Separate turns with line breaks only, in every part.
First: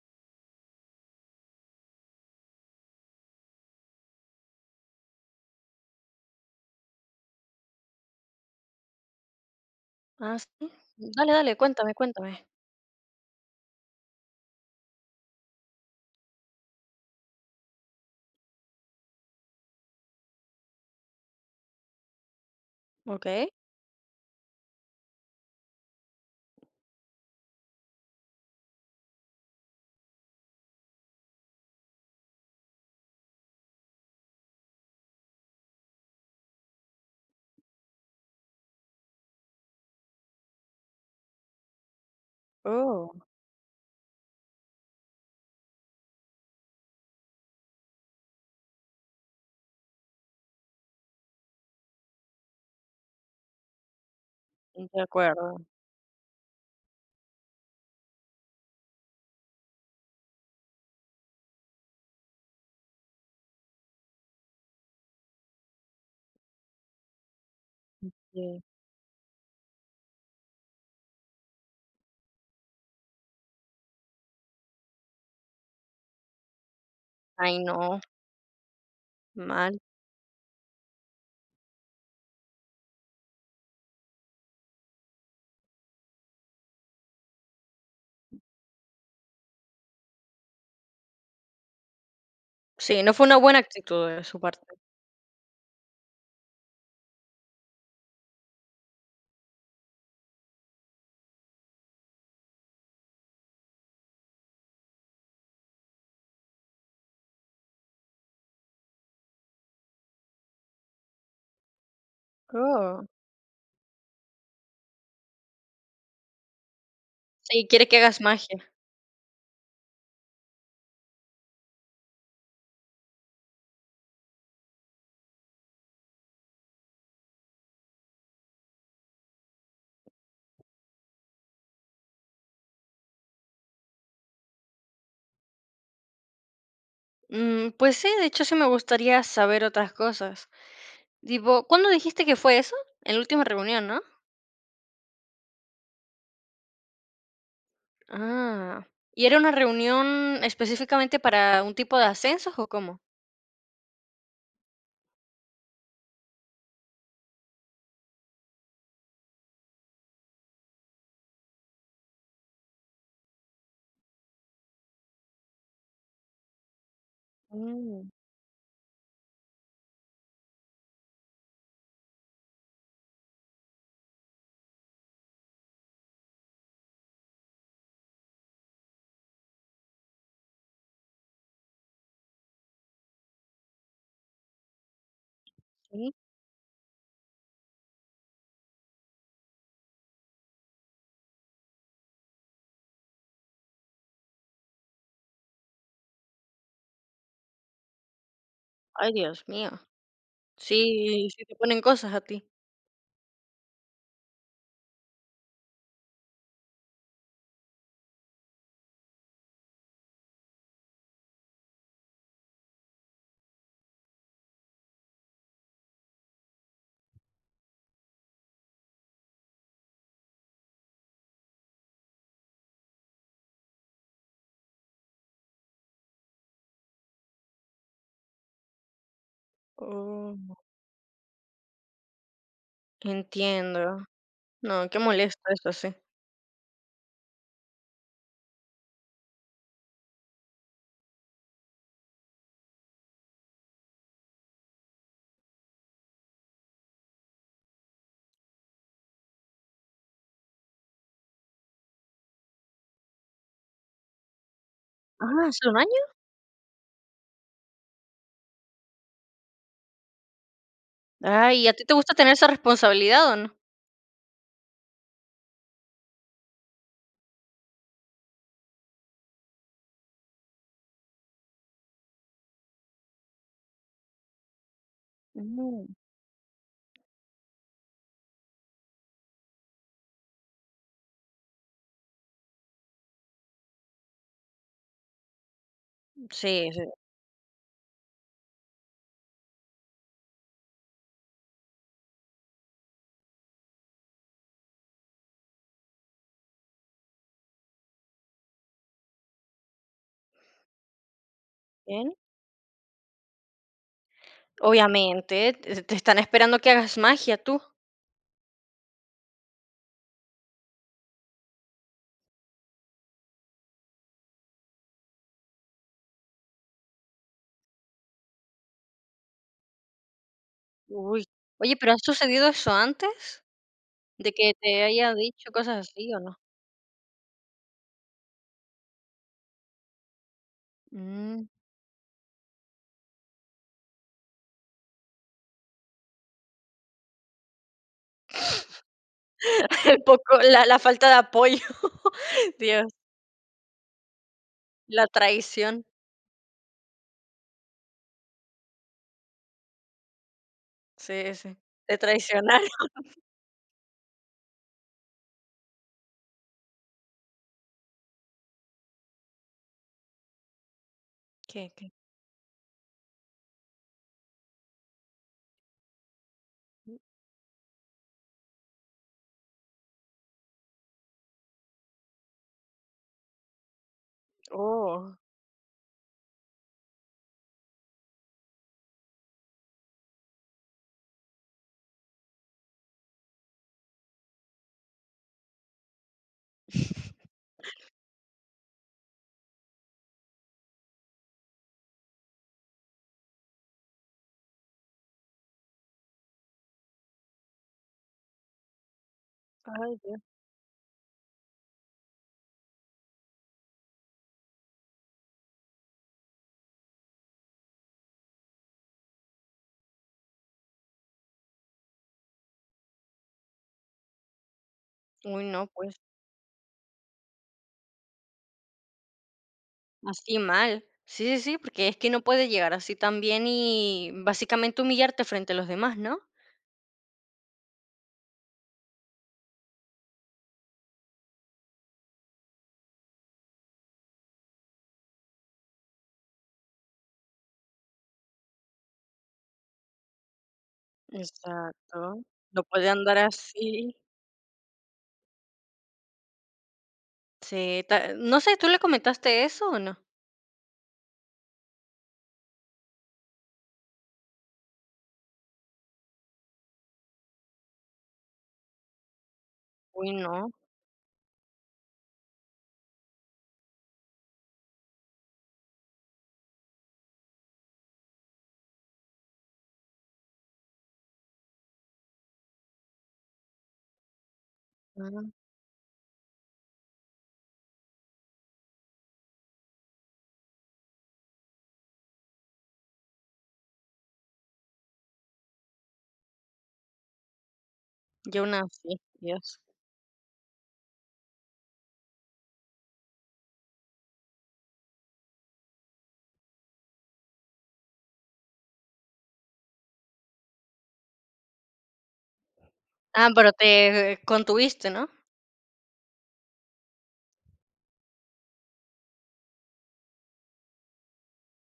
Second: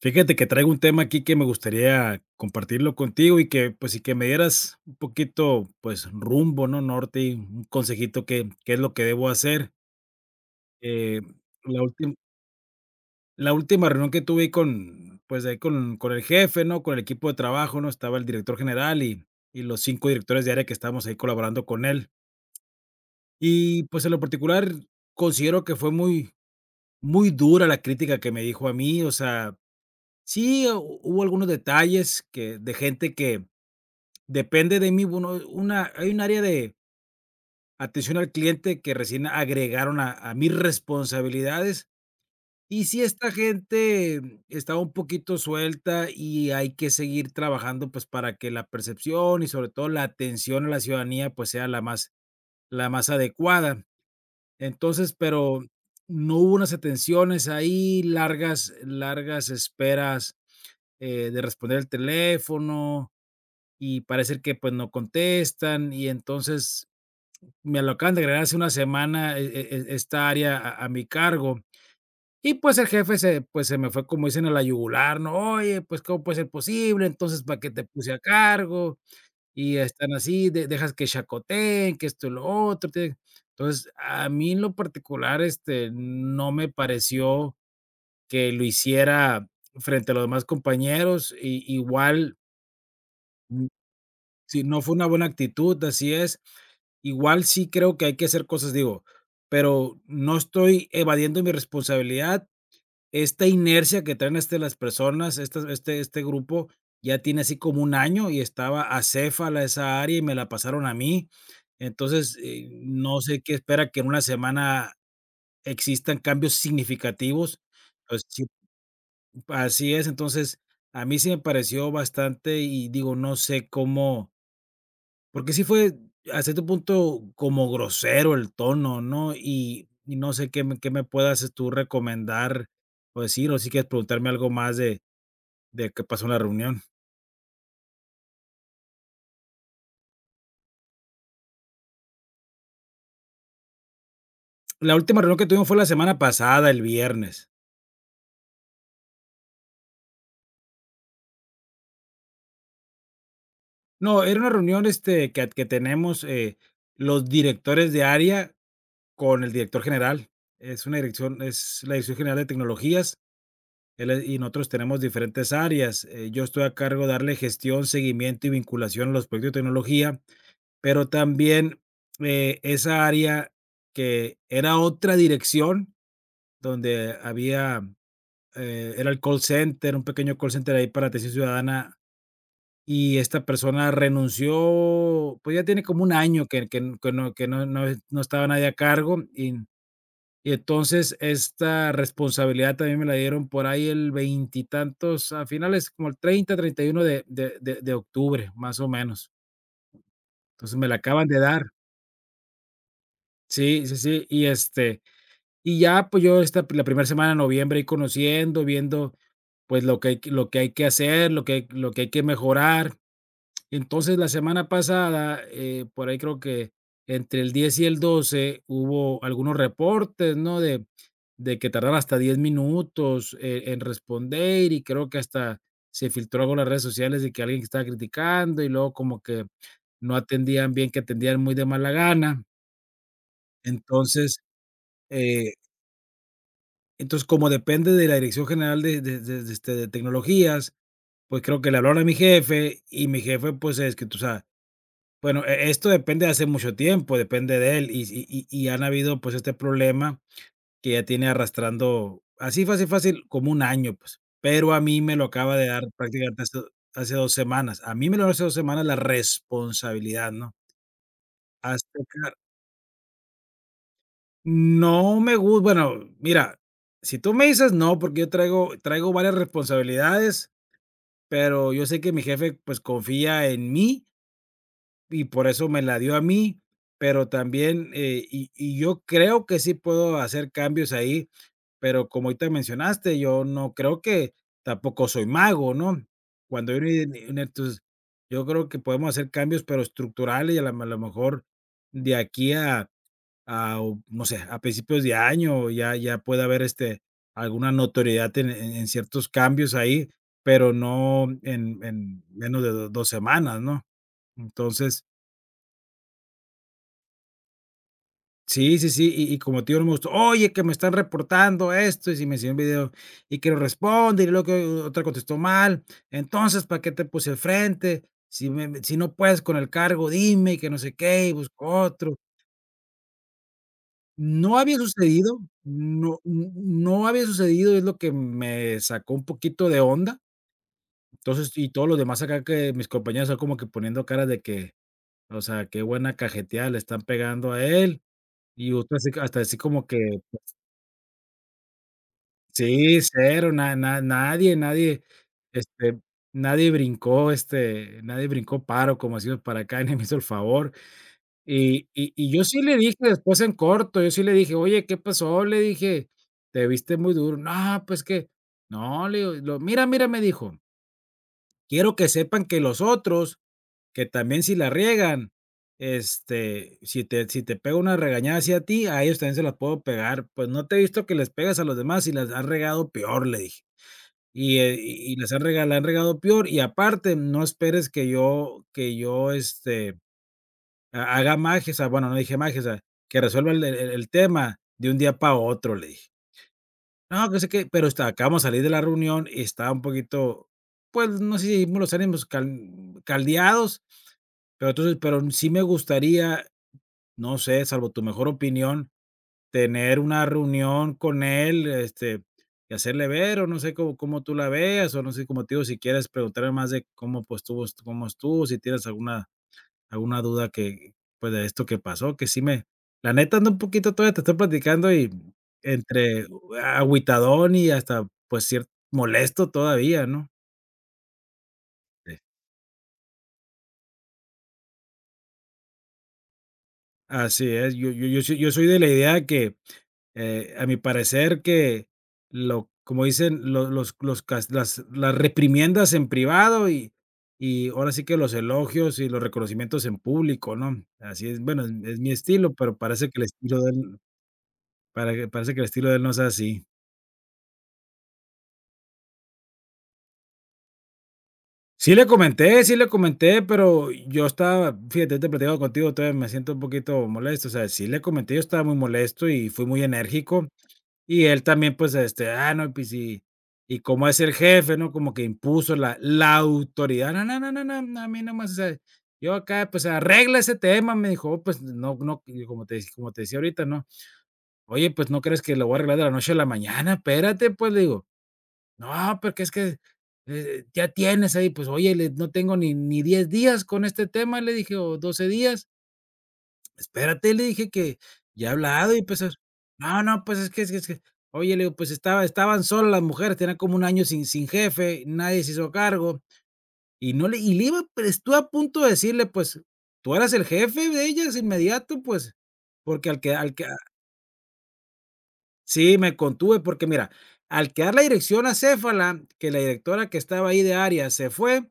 Fíjate que traigo un tema aquí que me gustaría compartirlo contigo y y que me dieras un poquito, pues, rumbo, ¿no? Norte y un consejito que, qué es lo que debo hacer.
Ah, sí.
Eh,
Dale, dale,
la
cuéntame,
última,
cuéntame.
la última reunión que tuve ahí ahí con el jefe, ¿no? Con el equipo de trabajo, ¿no? Estaba el director general y los cinco directores de área que estábamos ahí colaborando con él.
¿Ok?
Y, pues, en lo particular, considero que muy dura la crítica que me dijo a mí. O sea, sí, hubo algunos detalles que, de gente que depende de mí. Bueno, una hay un área de atención al cliente que recién agregaron a mis responsabilidades, y si
Oh,
esta gente está un poquito suelta y hay que seguir trabajando, pues, para que la percepción y sobre todo la atención a la ciudadanía, pues, sea la más adecuada.
de
Entonces,
acuerdo.
pero no hubo unas atenciones ahí, largas esperas, de responder el teléfono, y parece que, pues, no contestan, y entonces me lo acaban de agregar hace
Sí.
una semana, esta área a mi cargo. Y, pues, el jefe se pues, se me fue, como dicen, a la yugular, ¿no? "Oye, pues, ¿cómo puede ser posible? Entonces,
Ay,
¿para qué te
no,
puse a cargo?
mal.
Y están así, de dejas que chacoteen, que esto y lo otro". Te Entonces, a mí en lo particular, este, no me pareció que lo hiciera frente a los demás compañeros. Y igual
Sí, no fue una buena actitud de su
sí,
parte.
no fue una buena actitud, así es. Igual sí creo que hay que hacer cosas, digo, pero no estoy evadiendo mi responsabilidad. Esta inercia que traen este, las personas, este grupo, ya tiene así como un año y estaba acéfala esa área y me la pasaron a mí. Entonces,
Oh.
no sé qué espera que en una semana existan cambios significativos.
Sí, quiere que hagas
Pues sí,
magia.
así es. Entonces, a mí sí me pareció bastante y digo, no sé cómo porque sí fue a cierto punto como grosero el tono, ¿no? Y no sé qué me puedas este, tú recomendar o decir, o si quieres preguntarme algo más de qué pasó en la reunión.
Mm, pues sí, de hecho, sí me gustaría saber otras cosas. Tipo, ¿cuándo dijiste que fue eso? En la última reunión, ¿no?
La última reunión que tuvimos fue la semana pasada, el viernes.
Ah, ¿y era una reunión específicamente para un tipo de ascensos o cómo?
No, era una reunión, este, que tenemos, los directores de área con el director general. Es la Dirección General de Tecnologías, él es y nosotros tenemos diferentes áreas. Yo estoy a cargo de darle gestión,
Mm,
seguimiento y vinculación a los proyectos de tecnología. Pero también, esa área que era otra dirección donde había, era el call center, un pequeño call center ahí para atención ciudadana, y esta persona renunció, pues, ya tiene como un
sí.
año que no, que no estaba nadie a cargo, y entonces esta responsabilidad también me la dieron por ahí el veintitantos, a finales como el 30, 31 de octubre, más o
Ay,
menos.
Dios mío.
Entonces, me la acaban
Sí,
de
sí te
dar.
ponen cosas a ti.
Sí, sí, sí, y, este, y ya, pues, yo esta la primera semana de noviembre ir conociendo, viendo, pues, lo que hay que hacer, lo que hay que mejorar. Entonces, la semana pasada, por ahí creo que entre el 10 y el 12 hubo algunos reportes, ¿no? De que tardaron hasta 10 minutos, en responder, y creo que hasta se filtró algo en las redes sociales de que alguien que estaba criticando, y luego como que no
Oh,
atendían bien, que atendían muy de mala gana.
entiendo.
Entonces,
No, qué molesto
eh
eso, sí.
entonces, como depende de la Dirección General de este, de tecnologías, pues, creo que le hablaron a mi jefe, y mi jefe, pues, es que tú sabes bueno, esto depende de hace mucho tiempo, depende de él, y si y y han habido, pues, este problema que ya tiene arrastrando, así fácil, como un año, pues, pero a mí me lo
Ah,
acaba de
¿hace un
dar
año?
prácticamente hace 2 semanas. A mí me lo dio hace 2 semanas la responsabilidad, ¿no?
Ay, ¿a ti te
Hasta
gusta
acá
tener esa responsabilidad o no?
no me gusta bueno, mira, si tú me dices no, porque yo traigo varias responsabilidades. Pero yo sé que mi jefe, pues, confía en mí y por eso me
Mm,
la dio a mí, pero también, y yo creo que sí puedo hacer cambios ahí, pero como ahorita mencionaste, yo no creo que tampoco soy mago, ¿no?
sí,
Cuando yo
sí,
entonces yo creo que podemos hacer cambios, pero estructurales y a la a lo mejor de aquí a ah, o no sé, a principios de año ya puede haber, este, alguna notoriedad en ciertos cambios ahí, pero no en
bien.
menos de do dos semanas, ¿no? Entonces,
Obviamente, te te están esperando que hagas magia tú.
sí, sí, sí, y como tío no me gustó: "Oye, que me están reportando esto", y si me enseñó un video y que no responde, y luego que otra contestó mal. "Entonces, ¿para qué te puse al frente? Si me me si no puedes con el cargo, dime", y que no sé
Uy.
qué, y busco
Oye, ¿pero ha
otro.
sucedido eso antes? ¿De que
No había
te haya
sucedido,
dicho cosas así o no?
no había sucedido, es lo que me sacó un poquito de onda.
Mm.
Entonces, y todos los demás acá que mis compañeros están como que poniendo caras de que, o sea, qué buena cajeteada le están pegando a él. Y otro así hasta así como
El
que
poco la falta de apoyo. Dios,
sí, cero, na na nadie, nadie,
la traición.
este, este, nadie brincó paro, como decimos para acá, ni me hizo el favor.
Sí, sí.
Y
Te
y y yo sí
traicionaron.
le dije después en corto, yo sí le dije: "Oye, ¿qué pasó?", le dije: "Te viste muy duro". "No, pues que", "no", le digo, lo "mira, mira", me dijo,
¿Qué, qué?
"quiero que sepan que los otros, que también si la riegan, este, si te pega una regañada hacia ti, a ellos también se las puedo pegar, pues no te he visto que les pegas a los demás y las has regado peor", le dije. "Y, y
Oh.
las has rega han regado peor y aparte no esperes que yo, este ha haga magias, ah, bueno, no dije magias, ah, que resuelva el tema de un día para otro", le dije. No, que no sé qué, pero está acabamos de salir de la reunión y estaba un poquito, pues, no sé si los ánimos caldeados, pero entonces pero sí me gustaría, no sé, salvo tu mejor opinión,
Ay,
tener
Dios.
una reunión con él, este, y hacerle ver, o no sé cómo tú la veas, o no sé, como te digo, si quieres preguntarle más de cómo, pues, estuvo cómo estuvo, si tienes alguna duda que, pues, de esto que pasó, que sí me la neta ando un poquito todavía te estoy platicando y
Uy, no, pues.
entre agüitadón y hasta, pues, cierto molesto todavía, ¿no?
Así mal. Sí, sí, sí, porque es que
Sí.
no puede llegar así tan bien y básicamente humillarte frente a los demás, ¿no?
Así es, yo soy de la idea que, a mi parecer que lo como dicen lo los cas las reprimiendas en privado y ahora sí que los elogios y los reconocimientos en público, ¿no? Así es, bueno, es mi
Exacto.
estilo,
No
pero
puede
parece
andar
que el estilo de
así.
él para que parece que el estilo de él no es así.
Sí, ta- no sé, ¿tú le comentaste eso o no?
Sí le comenté, pero yo estaba, fíjate, ahorita platicando contigo, todavía me siento un poquito molesto, o sea, sí le comenté, yo estaba muy molesto y fui muy
Uy,
enérgico,
no.
y él también, pues, este, ah, no, pues, y como es el jefe, ¿no? Como que impuso la, la autoridad, no, no, no, no, no, no, a mí nomás, o sea, yo acá, pues, arregla ese tema, me dijo, "Oh, pues, no, no, y como te decía ahorita, ¿no? Oye, pues, ¿no
Ah,
crees que lo voy a arreglar de la noche a la mañana? Espérate, pues, le digo. No, porque es que, ya tienes ahí, pues, oye, le no tengo ni 10 días con este tema, le dije, o 12 días. Espérate, le dije que
yo
ya he hablado
nací,
y pues,
Dios.
no, no, pues, es que, oye, le digo, pues, estaban solas las mujeres, tenían como un año sin jefe, nadie se hizo cargo y no le y le iba, pero estuve a punto de decirle, pues, tú eras el jefe de ellas inmediato, pues, porque
Ah, pero
al que
te contuviste, ¿no?
sí, me contuve, porque mira, al quedar la dirección a Céfala que la directora que estaba ahí de área se fue,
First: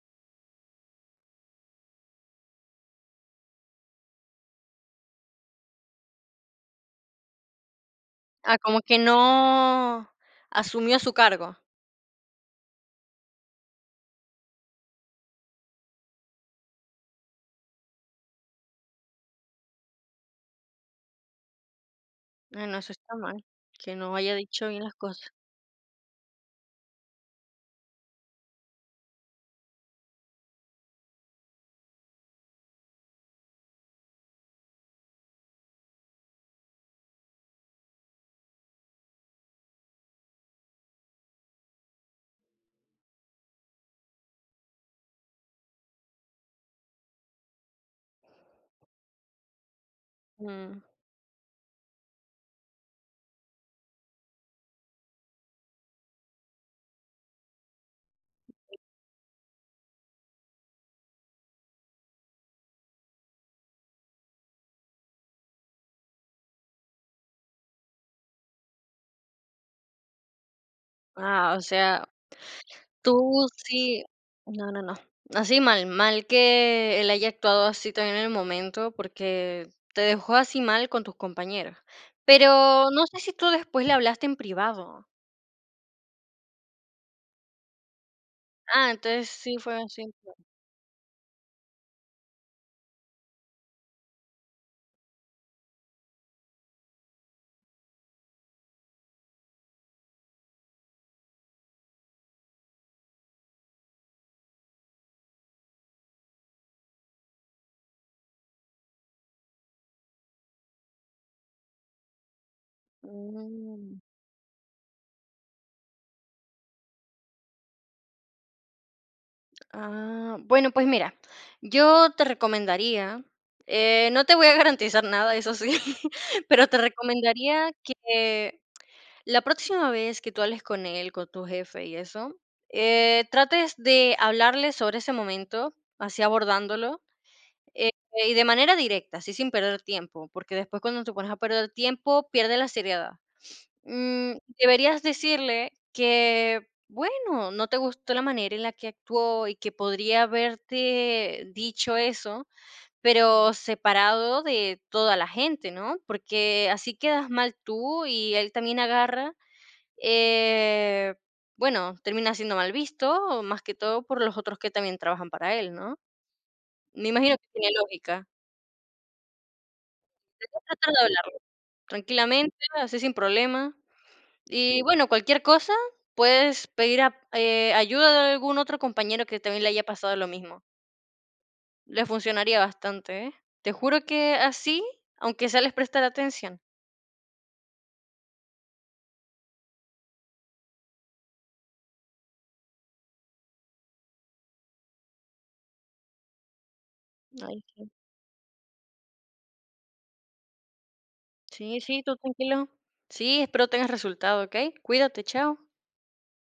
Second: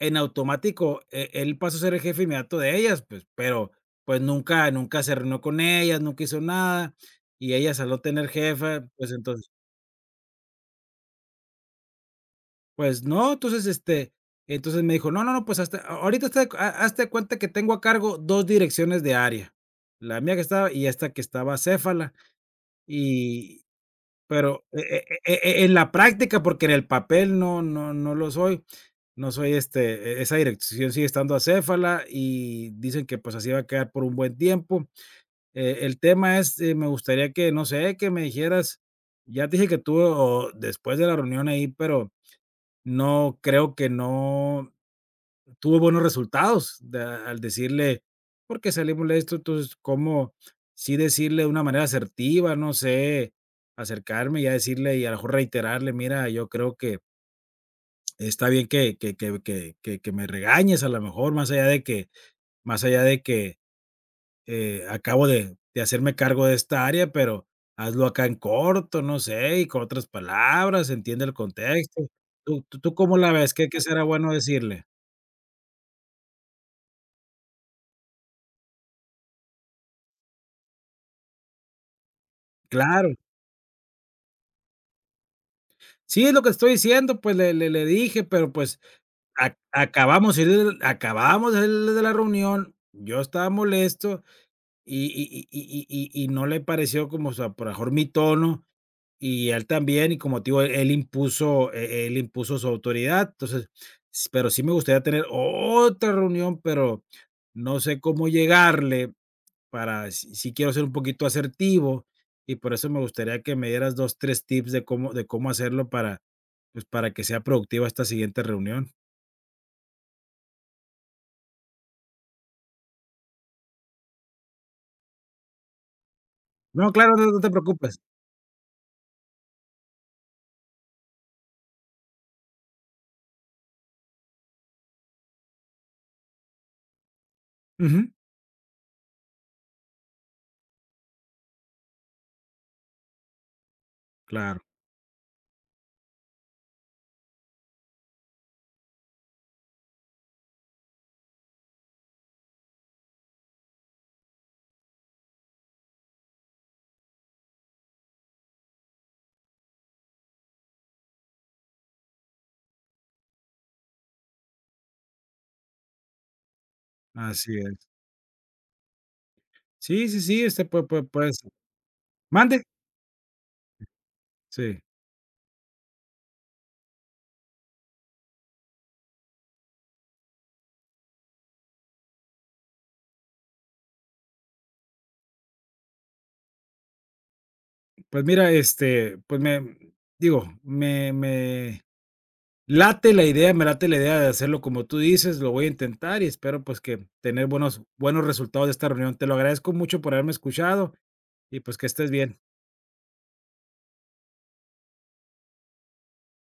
en automático, él pasó a ser el jefe inmediato de ellas, pues, pero, pues, nunca se reunió con ellas, nunca hizo nada, y ellas al no tener
Ah, como
jefa,
que
pues, entonces
no asumió su cargo.
pues no, entonces, este, entonces me dijo: "No, no, no, pues, hasta a ahorita hazte de cuenta que tengo a cargo 2 direcciones de área, la mía que estaba y esta que estaba acéfala",
Ah, no, eso está mal.
y
Que no haya
pero
dicho bien las cosas.
en la práctica, porque en el papel no lo soy, no soy, este, esa dirección sigue estando acéfala y dicen que, pues, así va a quedar por un buen tiempo. El tema es, me gustaría que, no sé, que me dijeras, ya te dije que tuvo después de la reunión ahí, pero no creo que no tuvo buenos resultados de al decirle: porque salimos de esto?". Entonces, ¿cómo
Mm.
sí decirle de una manera asertiva? No sé, acercarme y a decirle y a lo mejor reiterarle: "Mira, yo creo que está bien que me regañes a lo mejor, más allá de que, acabo de hacerme cargo de esta área, pero hazlo acá en corto, no sé, y con otras palabras, entiende el
Ah, o sea,
contexto. ¿ Tú cómo la
tú
ves? ¿ Qué será
sí,
bueno
no, no,
decirle?
no. Así mal, mal que él haya actuado así también en el momento, porque te dejó así mal con tus compañeros. Pero no
Claro.
sé si tú después le hablaste en privado.
Sí, es lo que estoy diciendo, pues, le dije, pero, pues,
Ah, entonces
a
sí fue así.
acabamos de salir de la reunión, yo estaba molesto y no le pareció como, o sea, por lo mejor mi tono. Y él también, y como te digo, él impuso él impuso su autoridad. Entonces, s pero sí me gustaría tener otra reunión, pero no sé cómo llegarle para si sí quiero ser un poquito asertivo, y por eso me gustaría que me dieras
Mm,
2 3 tips de cómo hacerlo para, pues, para que sea productiva esta siguiente reunión.
ah, bueno, pues mira, yo te recomendaría, no te voy a garantizar nada, eso sí, pero te
No, claro, no te
recomendaría
preocupes.
que la próxima vez que tú hables con él, con tu jefe y eso, trates de hablarle sobre ese momento, así abordándolo, eh,
Ujú.
y de manera directa, así sin perder tiempo, porque después cuando te pones a perder tiempo, pierde la seriedad. Mm,
Claro,
deberías decirle que, bueno, no te gustó la manera en la que actuó y que podría haberte dicho eso, pero separado de toda la gente, ¿no? Porque así quedas mal tú y él también agarra, eh, bueno, termina siendo mal visto, más que todo por los otros que también trabajan para él, ¿no? Me imagino que
así
tiene
es.
lógica.
Sí, sí, sí, este,
Tratar de
puede
hablarlo
ser.
tranquilamente,
¿Mande?
así sin problema.
Sí.
Y bueno, cualquier cosa, puedes pedir ayuda de algún otro compañero que también le haya pasado lo mismo. Le funcionaría bastante, ¿eh? Te juro que así, aunque sea les prestar atención.
Pues mira, este, pues me digo, me me late la idea, me late la idea de hacerlo como tú dices, lo voy a intentar y espero pues que tener
Ay, sí,
buenos resultados de esta reunión. Te lo agradezco mucho por haberme escuchado y pues
sí,
que
sí,
estés
tú
bien.
tranquilo. Sí, espero tengas resultado, ¿ok? Cuídate, chao.